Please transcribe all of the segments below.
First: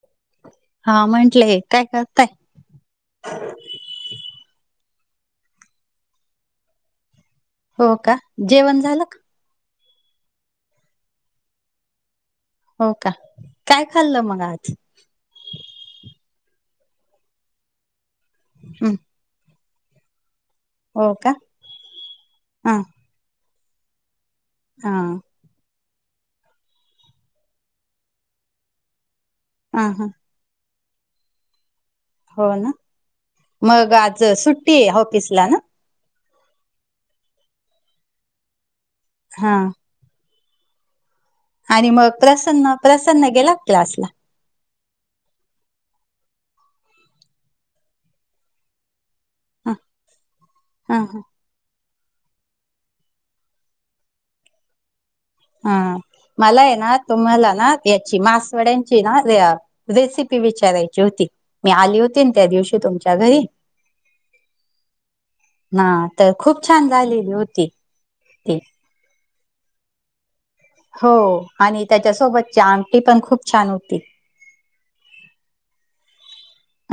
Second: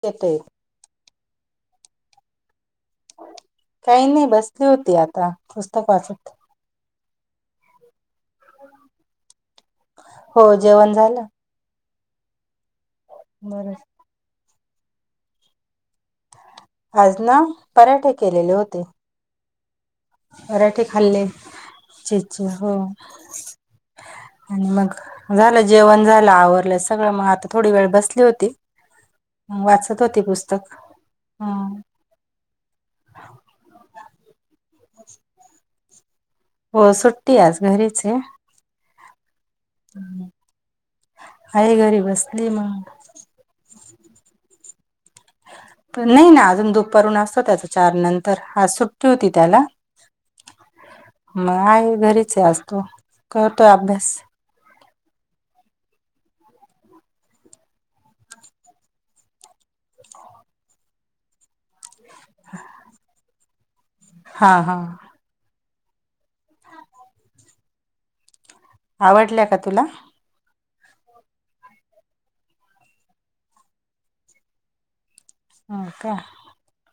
येते. हा म्हंटलेय काय करताय? काही नाही बसली होती आता पुस्तक वाचत. हो का. जेवण झालं का? हो जेवण झाल. हो का बर काय खाल्लं? मग आज. आज ना पराठे केलेले होते. हं, पराठे हो खाल्ले. का चेचे हो हा आणि हा मग झालं जेवण झालं आवरलं सगळं मग आता थोडी वेळ बसली होती. हा वाचत हा होते पुस्तक हम्म. हो ना. मग आज सुट्टी आहे ऑफिसला ना, हो सुट्टी आज घरीच आहे. हा [inaudible] आहे आणि घरी मग बसली प्रसन्न, मग प्रसन्न गेला का क्लासला?? नाही ना अजून दुपरून असत त्याच चार नंतर आज सु ट्टी होति त्याला. हा हा हा मग आहे घरीच आहे तो करतोय अभ्यास. हा मला आहे ना तुम्हाला ना याची मासवड्यांची ना, रेसिपी विचारायची होती मी आली होती ना त्या दिवशी तुमच्या घरी. हा हा ना तर खूप छान झालेली होती ती, आवडल्या का तुला? हो आणि त्याच्यासोबतची आमटी पण खूप छान होती. हो का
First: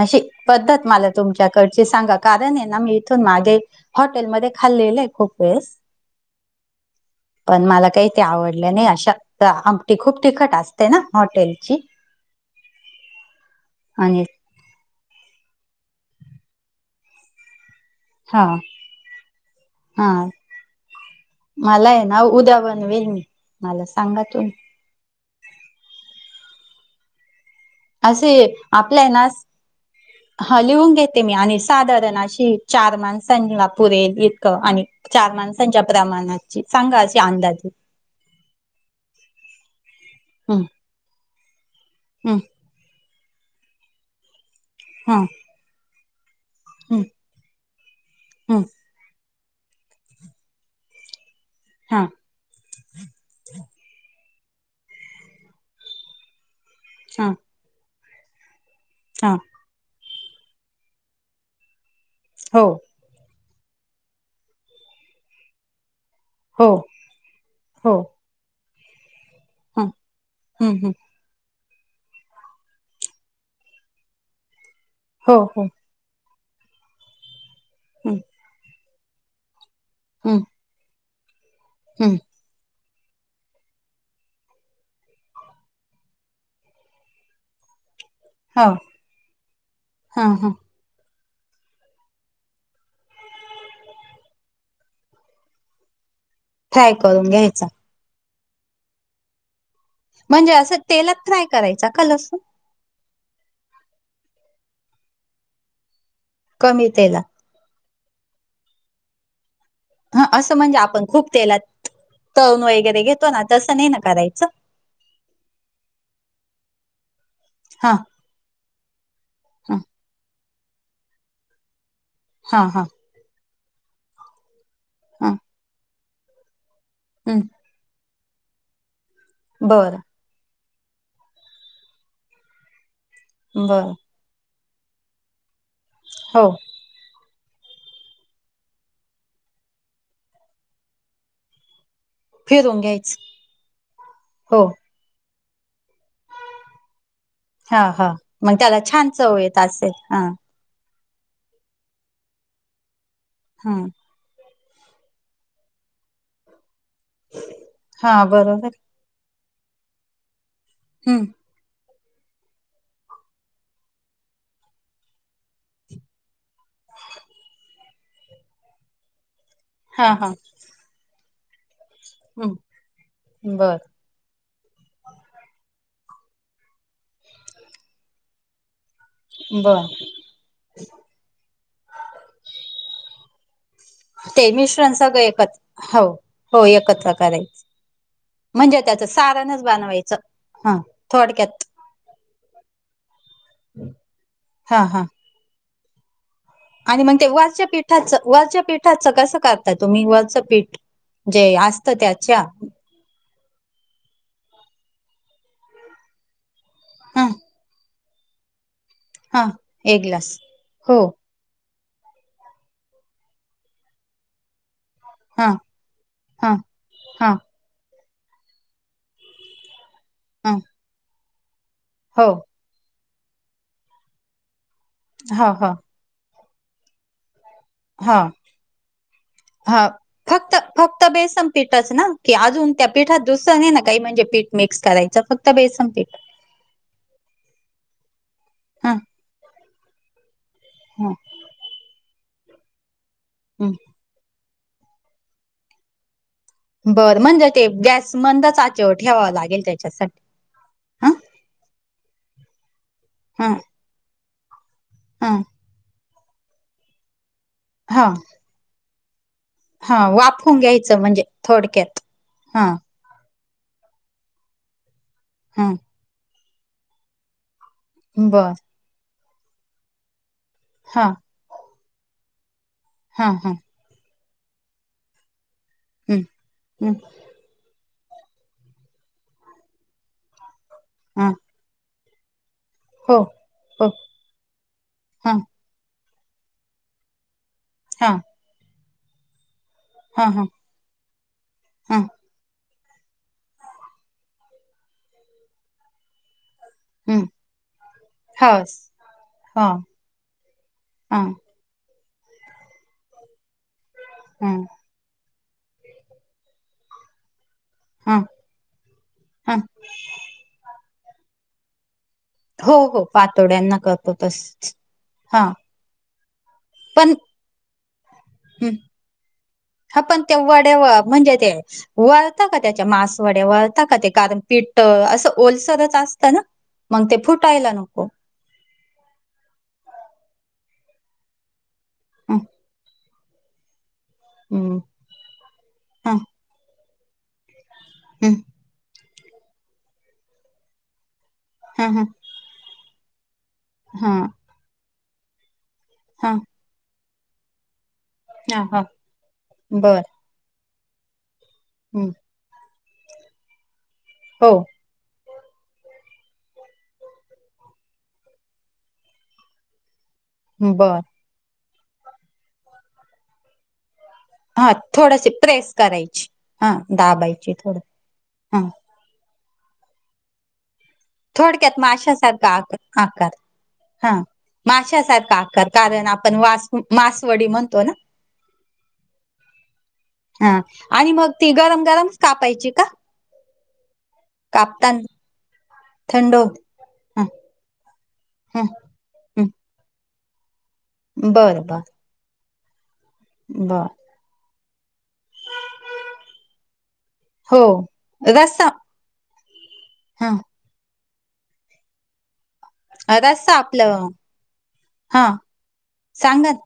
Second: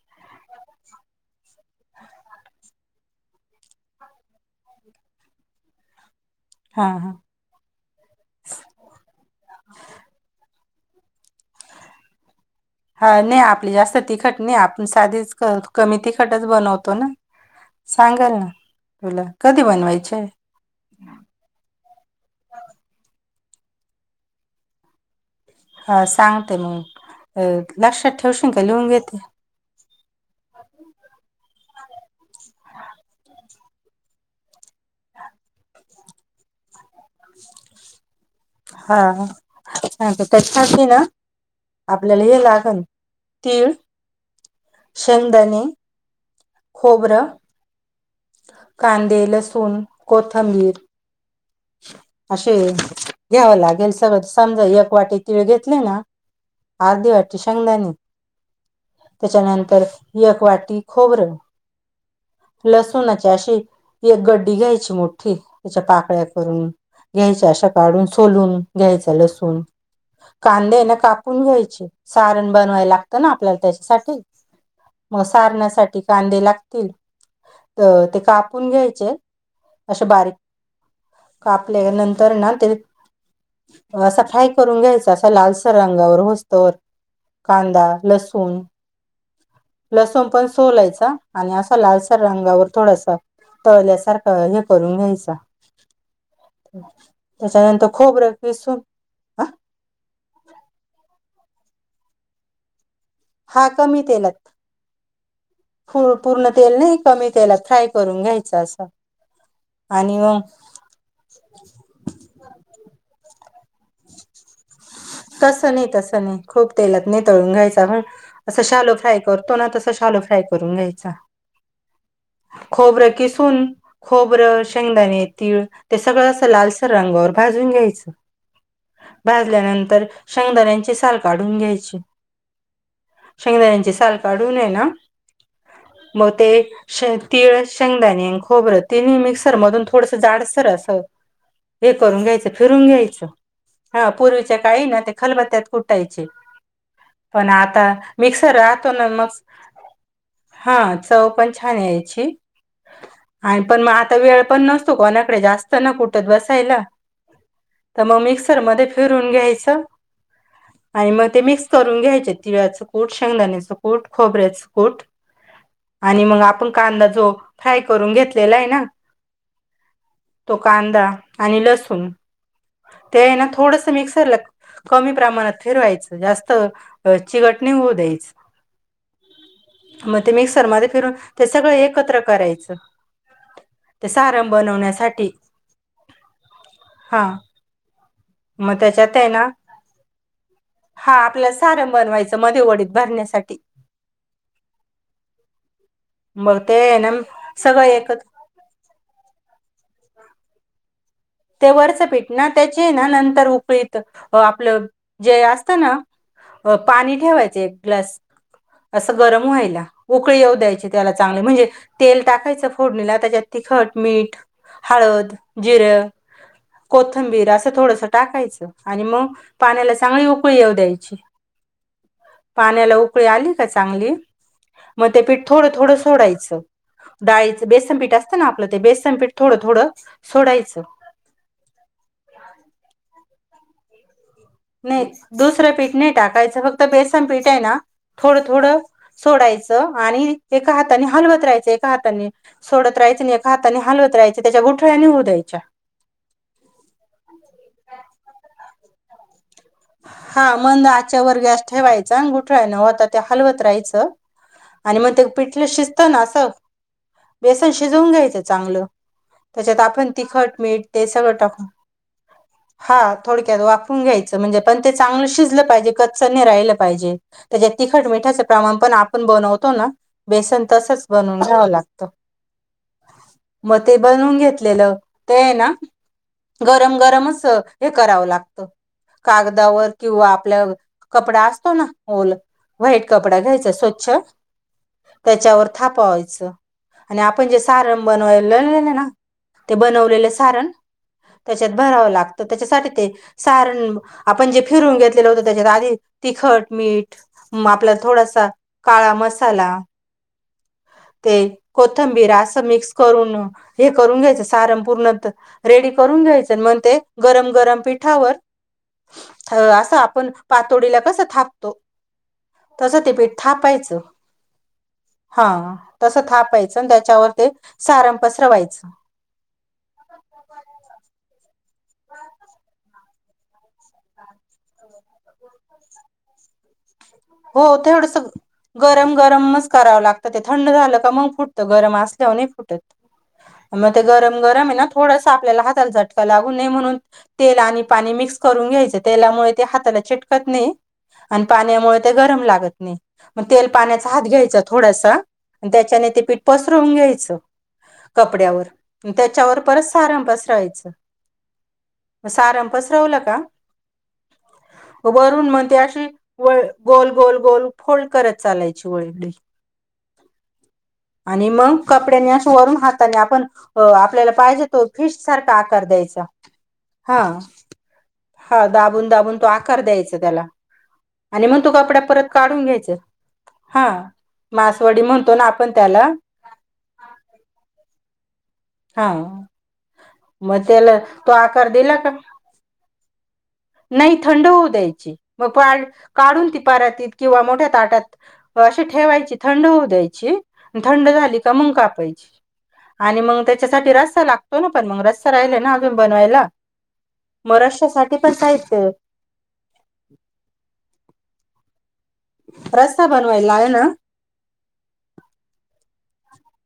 अशी पद्धत मला तुमच्याकडची सांगा कारण आहे ना मी इथून मागे, हॉटेलमध्ये खाल्लेल आहे खूप वेळेस. हां हां पण मला काही ते आवडलं नाही अशा. तर आमटी खूप तिखट असते ना हॉटेलची. हा नाही आपली जास्त आणि तिखट नाही आपण साधीच कमी तिखटच बनवतो ना, सांगाल हा ना तुला कधी हा बनवायची आहे. मला आहे नाव उदा्या बनवेल मी मला सांगा तु. हा सांगते मग लक्षात असे ठेवशील का लिहून आपल्या आहे घेते. ना हा लिहून घेते मी आणि साधारण अशी चार माणसां ला. पुरेल इतकं आणि चार माणसांच्या प्रमाणची सांगा. अंदाजे हा हं, तरछास ना. आपल्याला हं, हे लागण तीळ हं, शंदणे. हं, खोबरं हं, कांदे लसूण कोथंबीर. हा असे घ्यावं लागेल सगळं समजा एक वाटी तिळ घेतले ना. आर्ध हा वाटची शांंगदानी. हा त्याच्यानंतर यकवाटी खोबरं. हो लसुणाची अशी एक गड्डी घ्यायची मोठी त्याच्या पाकळ्या. ून हो घ्यायच्या अशा हो काढून सोलून घ्यायच लसूण हं हं कांद्या हं ना काप. न घ्यायचे सारण बनवाय लागतं ना आपल्याला त्याच्यासाठी. मग हो हो सारण्यासाठी कांदे लागतील. तर हं ते कापून घ्यायचे असे बारीक हं कापले हं नंतर ना ते. असा फ्राय करून घ्यायचा असा लालसर रंगावर होसत कांदा लस. हा हा लसूण सोलायचा आणि लालसर रंगावर थोडसा तळल्यासारखं हे करून घ्यायच. फ्राय करून घ्यायचा त्याच्यानंतर खोब रखस. म्हणजे असं तेलात फ्राय करायचा का लसून. हा कमी तेलत. ू पूर्ण तेल नाही कमी तेलात फ्राय करून घ्यायचं असं. आणि ह मग असं म्हणजे आपण खूप तेलात तण वगैरे घेतो ना तसं नाही ना. करायचं तस नाही तस नाही खूप तेलात न तळून घ्यायच हा पण असं शालो फ्राय करतो ना हा तसं शालो फ्राय करून घ्यायचा हा हा खोबरं किसून खोबरं शेंगदाणे हा तिळ ते सगळं असं लाल रांंगावर हम्म भाजून घ्यायचं. बरं भाजल्यानंतर शंगदाऱ्यांची साल काढून घ्यायचे. बरं शंगदाण्याची साल काढूनय ना मग हो ते. शे तीळ शेंगदाणी खोबरं ति मिक्सर मधून थोडसं जाडसर अस हे करून घ्यायचं फिरून घ्यायचं. हा पूर्वीच्या हो काही ना ते खलबत्त्यात कुटायचे. पण हा आता हा मग मिक्सर त्याला राहतो ना छान मग. चव येत असेल हा हा चव पण छान आहे याची आणि हा पण मग आ आता वेळ पण नसतो कोणाकडे जास्त ना कुठत बसायला. ह तर मग मिक्सर मध्ये फिरून घ्यायचं आणि हम्म मग ते मिक्स करून घ्यायचे तिळ्याचं कूट शेंगदाण्याच कूट खोबऱ्याचं कूट आणि मग आपण कांदा जो फ्राय करून घेतलेला आहे ना हा हा. तो कांदा आणि लसूण. हम ते ना थोडंस मिकसर लाग कमी प्रमाणात फिरवायचं जास्त चिघटणी होऊ द्यायच. बर. मग ते मिक्सरमध्येध्ये फिरून ते सगळं एकत्र करायचं. सारण ते मिश्रण सगळं बनवण्यासाठी एकत्र हो हो एकत्र हा करायचं. मग म्हणजे त्याचं त्याच्यात आहे ना सारणच बनवायचं हा थोडक्यात. ारम बनवायच मध्ये वडीत भरण्यासाठी. हा हा. मग ते आहे आणि ना म्हणते वरच्या सगळं पीठाचं, एकत्र वरच्या पीठाचं कसं करता तुम्ही वरचं पीठ. जे ते असतं वर्सपीठ त्याच्या ना त्याचे ना नंतर उकळीत आपलं जे असतं ना अ पाणी ह ठेवायच एक ग्लास. असं गरम हा व्हायला एक ग्लास उकळी येऊ द्यायची हो त्याला चांग म्हणजे तेल टाकायचं फोडणीला त्याच्यात तिखट मीट, हळद, हा जिर. हा. हा कोथंबीर असं थोडसं टाकायचं आणि मग पाण्याला चांगली ह उकळी येऊ द्यायची. हो. पाण्याला उकळी आली का चांगली, मग ते हो पीठ हो थोडं थोडं सोडायचं. डाळीचं बेसनपीठ हा असतं ना आपलं ते बेसनपीठ थोडं थोडं सोडायचं. ते बेसन पीठच ना की अजून त्या पीठात दुसरं नाही ना काही म्हणजे पीठ. मिक्स करायचं फक्त बेसन पीठ. खायच फक्त बेसन पिटाय ना थोडं-थोडं हा सोडायचं आणि एका हाताने हलवत राहायचं, एका हाताने सोडत राहाचं आणि एका हा हाताने हलवत राहायच. त्याच्या गुठळ्या निघु द्यायच्या. बरं म्हणजे ते गॅस मंद‌ आचेवर ठेवावं लागेल त्या. हा मंद आच्यावर गॅस ठेवायचा गुठळायन होता ते हं हलवत राहायचं. आणि मग ते हं पिठलं शिजतं ना असं बेसन हा शिजवून घ्यायचं चांगलं. त्याच्यात हा आपण वाफवून तिखट मीठ घ्यायचं ते म्हणजे सगळं टाकू, थोडक्यात हा. थोडक्यात वापरून घ्यायचं म्हणजे पण ते चांगलं शिजलं हा पाहिजे कच्चं नाही राहिलं पाहिजे. त्याच्यात तिखट मिठाचं बर प्रमाण पण आपण बनवतो ना बेसन तसच हा बनवून घ्यावं लागतं. हा हा. म ते बनून घेतलेलं ते आहे ना हं हं गरम गरम अस हे करावं लागतं कागदावर किंवा आपल्या हा कपडा असतो ना ओल. व्हाईट हो कपडा घ्यायचा हो स्वच्छ हा त्याच्यावर थापवायचं. आणि आपण जे सारण हा बनव लललेलं ना. ते हा बनवलेले हा सारण त्याच्यात हा भरावं लागतं त्याच्यासाठी ते सारण आपण जे फिरून घेतलेलं होतं त्याच्यात आधी तिखट मीठ हं म आपला थोडासा हस काळा हा मसाला. हा ते कोथंबीर असं मिक्स करून हे करून घ्यायचं हा सारण पूर्ण होत रेडी करून घ्यायचं मग ते गरम-गरम हा पिठावर हा असं आपण पातोडीला कसं थाप त हो तस हो ते पीठ पातोड्यांना थापायचं, करतो तसच हा. तसं थापायचं आणि पण त्याच्यावर ते सारण पसरवायचं. ह पण तेव्हाढ्याव म्हणजे ते वळता का त्याच्या मासवड्या वळता का ते कारण पिठ असं ओलसरच असतं ना. मग ते फुट हो तेडस गरम-गरमच करावं लागतं ते थंड झालं का मग फुट गरम असल्याव हं नाही फुटत मग ते गरम-गरम आहे हं ना. थोडासा आपल्याला हाताला हं झटका लागू नाही म्हणून तेल आणि पाणी हं मिक्स करून घ्यायचें. तेलामुळे ते हाताला चिटकत नाही, आणि हं पाण्यामुळे हं ते गरम लागत नाही. मग तेल पाण्याचा हात हां घ्यायचा थोडासा आणि त्याच्याने ते हां पीठ पसरवून घ्यायचं. हां कपड्यावर हां त्याच्यावर परत सारण पसरायचं. हम्म. सारण पसरवलं का? हो. वरून मग त्या अशी व गोल, गोल, गोल फोल्ड करत चालायची ओळीगडी. बरं आणि मग कपड्यांनी अस वरून हाताने आपण हो आपल्याला पाहिजे हा तो फिश थोडशी सारखा प्रेस आकार द्यायचा करायची हा दाबायची थोडं हा दाबून दाबून तो आकार द्यायचा त्याला आणि मग तो थोडक्यात कपडा परत माशासारखा काढून घ्यायचा आकार आकार हा मासवडी माशासारखा म्हणतो ना आकार आपण कारण त्याला आपण मासवडी म्हणतो ना हा हा मग त्याला आणि मग तो ती आकार गरम दिला का गरमच कापायची का नाही थंड होऊ कापताना द्यायची मग पा थंड हो- काढून ती परातीत हं किंवा मोठ्या ताटात हं असशी ठेवायची हं थंड होऊ द्यायची थंड झाली का बर मग बर कापायची आणि मग बर त्यांच्यासाठी रस्ता लागतो ना, पण मग रस्ता राहिला ना अजून बनवायला म हो रस्सासाठी काय रस्सा साहित्य हाय हा रस्सा बनवायला आहे ना आपलं हां सांगा ना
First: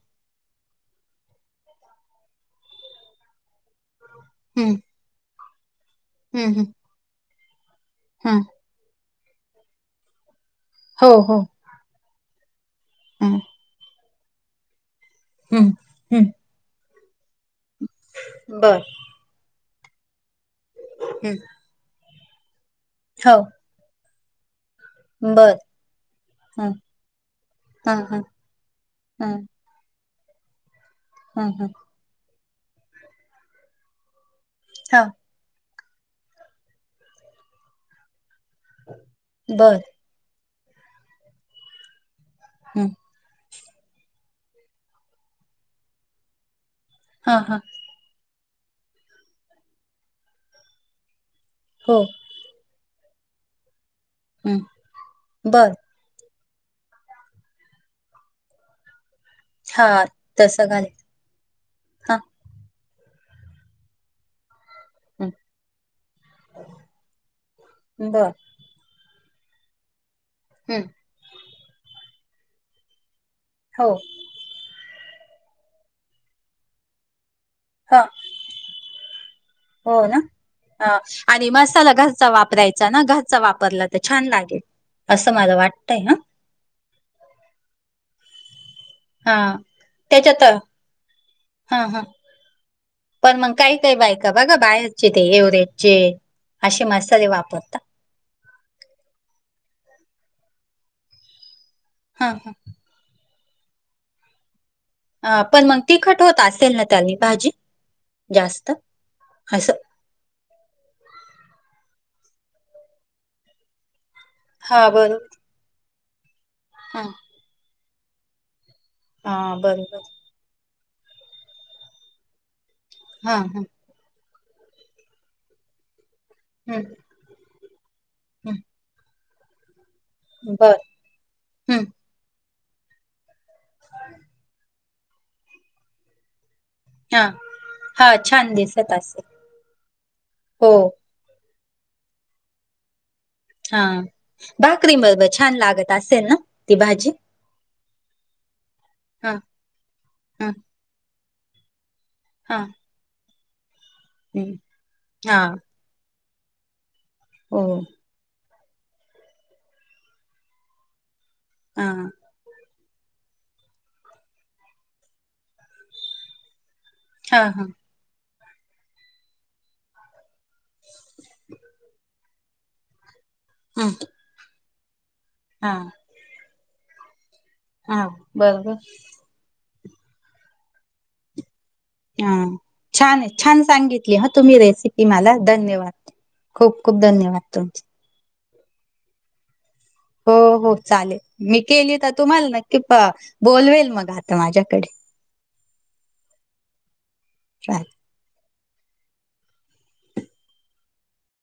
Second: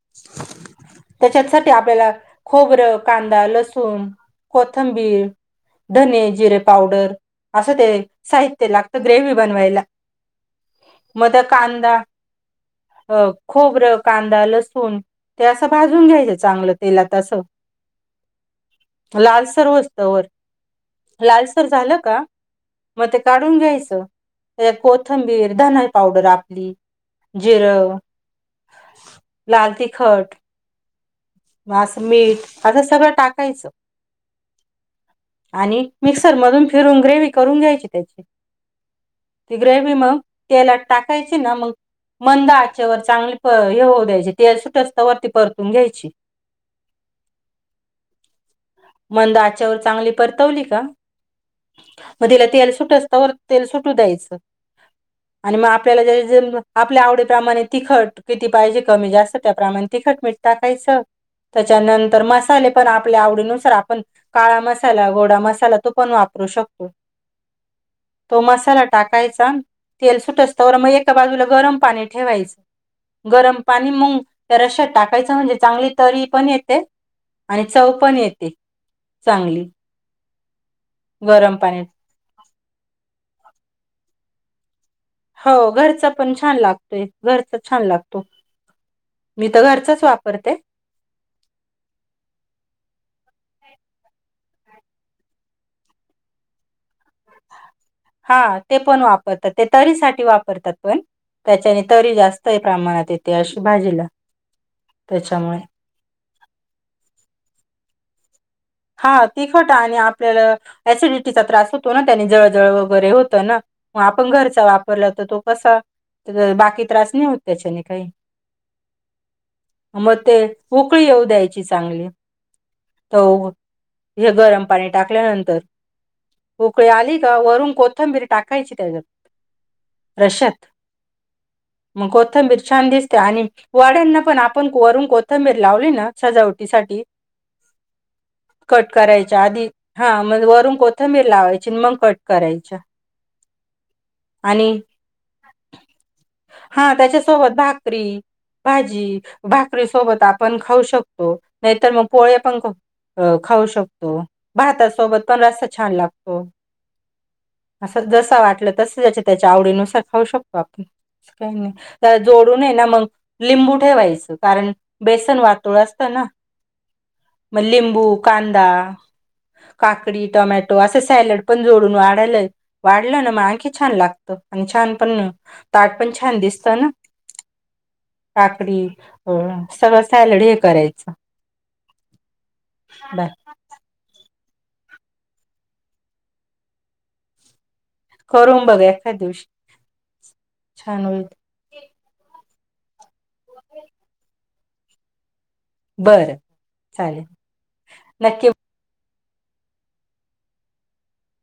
त्यांच्यासाठी आपल्याला खोबरं, कांदा, लसूण हं कोथिंबीर धने, हं जिरे हं पावडर असं ते हा साहित्य लागतं ग्रेव्ही बनवायला हो म हो ते कांदा अ हं खोबरं, कांदा, लसूण ते असं हं भाजून घ्यायचं चांगलं तेलात असं बरं लालसर होउस तवर हं लालसर झालं का मग ते हो काढून घ्यायचं कोथंबीर, बर धन पावडर आपली हं हा जिरं हा हा लाल तिखट हा हा असं मीठ असं सगळं टाकायचं हा आणि मिक्सर मधून फिरून ग्रेव्ही करून घ्यायची त्यांची ती बर ग्रेव्ही म तेलात टाकायची ना मग मंद हं आचेवर चांगली हे होऊ द्यायची तेल सुटस तवर ती परतून घ्यायची हा हा मंद आचेवर चांगली परतवली का हो तीला तेल सुटस तरव तेल सुटू द्यायचं हं आणि म बर आपल्या आवडीप्रमाणे तिखट किती पाहिजे कमी जास्त त्याप्रमाणे हा तिखटमीठ तसं घालेल टाकायचं हा त्याच्यानंतर मसाले पण आपल्या आवडीनुसार आपण काळा मसाला हं गोडा मसाला तो पण वापरू शकतो बर तो मसाला टाकायचा तेल सुटस तवर हं म एका बाजूला गरम पाणी ठेवायचं गरम पाणी हो मंग रश्यात टाकायचं म्हणजे, चांगली तरी पण येते आणि चव हा पण येते चांगली हो ना आणि गरम पाण्यात मसाला घरचा वापरायचा ना घरचा वापरला तर छान लागेल असं हो मला वाटतंय घरचा ह पण छान लागतोय, घरचा छान लागतो हा मी तर घरचाच त्याच्यात वापरते. हा हा पण मग काही काही बायका बघा बाहेरचे ते एव्हरेजचे. असे मसाले वापरतात. हा ते पण वापरतात ते तरीसाठी वापरतात पण. त्याच्याने तरी हा हा जास्तही प्रमाणात येते अशी भाजीला अ त्याच्यामुळे पण मग तिखट होतं असेल ना त्यांनी भाजी जास्त हा तिकट असं आणि आपल्याला एसिडिटीचा त्रास होतो ना त्याने जळजळ वगैरे होतं ना म आपण घरचा हा वापरला तर बरोबर तो कसा बाकी हा त्रास नाही होतं त्यांच्याने काही हा बरोबर मग ते उकळी येऊ द्यायची चांगली हा हो हा इ गरम पाणी टाकल्यानंतर हम्म उकळी आली का वरून कोथंबीर. थबिर टाकायची त्याच्यात. हम्म रश्यात बर हम्म मग कोथंबीर छान दिसते आणि वाड्यांना पण आपण वरून कोथंबीर लावली ना सजावटीसाठी हा! हा छान दि कट करायच्या आधी हा म हो वरून कोथंबीर लावायची मग कट करायच्या. हा आणि भाकरी बरोबर छान लागत असेल ना ती भाजी? सोबत भाकरी भाजी हा भाकरी सोबत हा आपण खाऊ शकतो. नाहीतर मग पोळे हा पण खाऊ शकतो हम्म, भातासोबत हा पण रस्सा छान लागतो हो असा जसा वाटलं तस याच्या त्याच्या आवडीनुसार खाऊ शकतो आपण अस काय नाही. हा जोडून हाय ना मग लिंबू ठेवायचं कारण बेसन वाटूळ असतं ना. हा म हा लिंबू, कांदा काकडी, टोमॅटो असं सॅलड पण जोडून वाढालं वाढलं ना मग आणखी ह छान लाग त, आणि छान पण हा ताट पण छान दिसत ना हा बरोबर काकडी सर्व सॅलरी हे करायचं. हा छान बाय आहे छान सांगित ह तुम्ही रेसिपी मला धन्यवाद खूप खूप धन्यवाद तुमचे. करून बघ एखा दिवशी. हो हो छान चालेल होईल मी केली तर तुम्हाला नक्की बोलवेल मग आता माझ्याकडे. बरं चालेल चालेल नक्की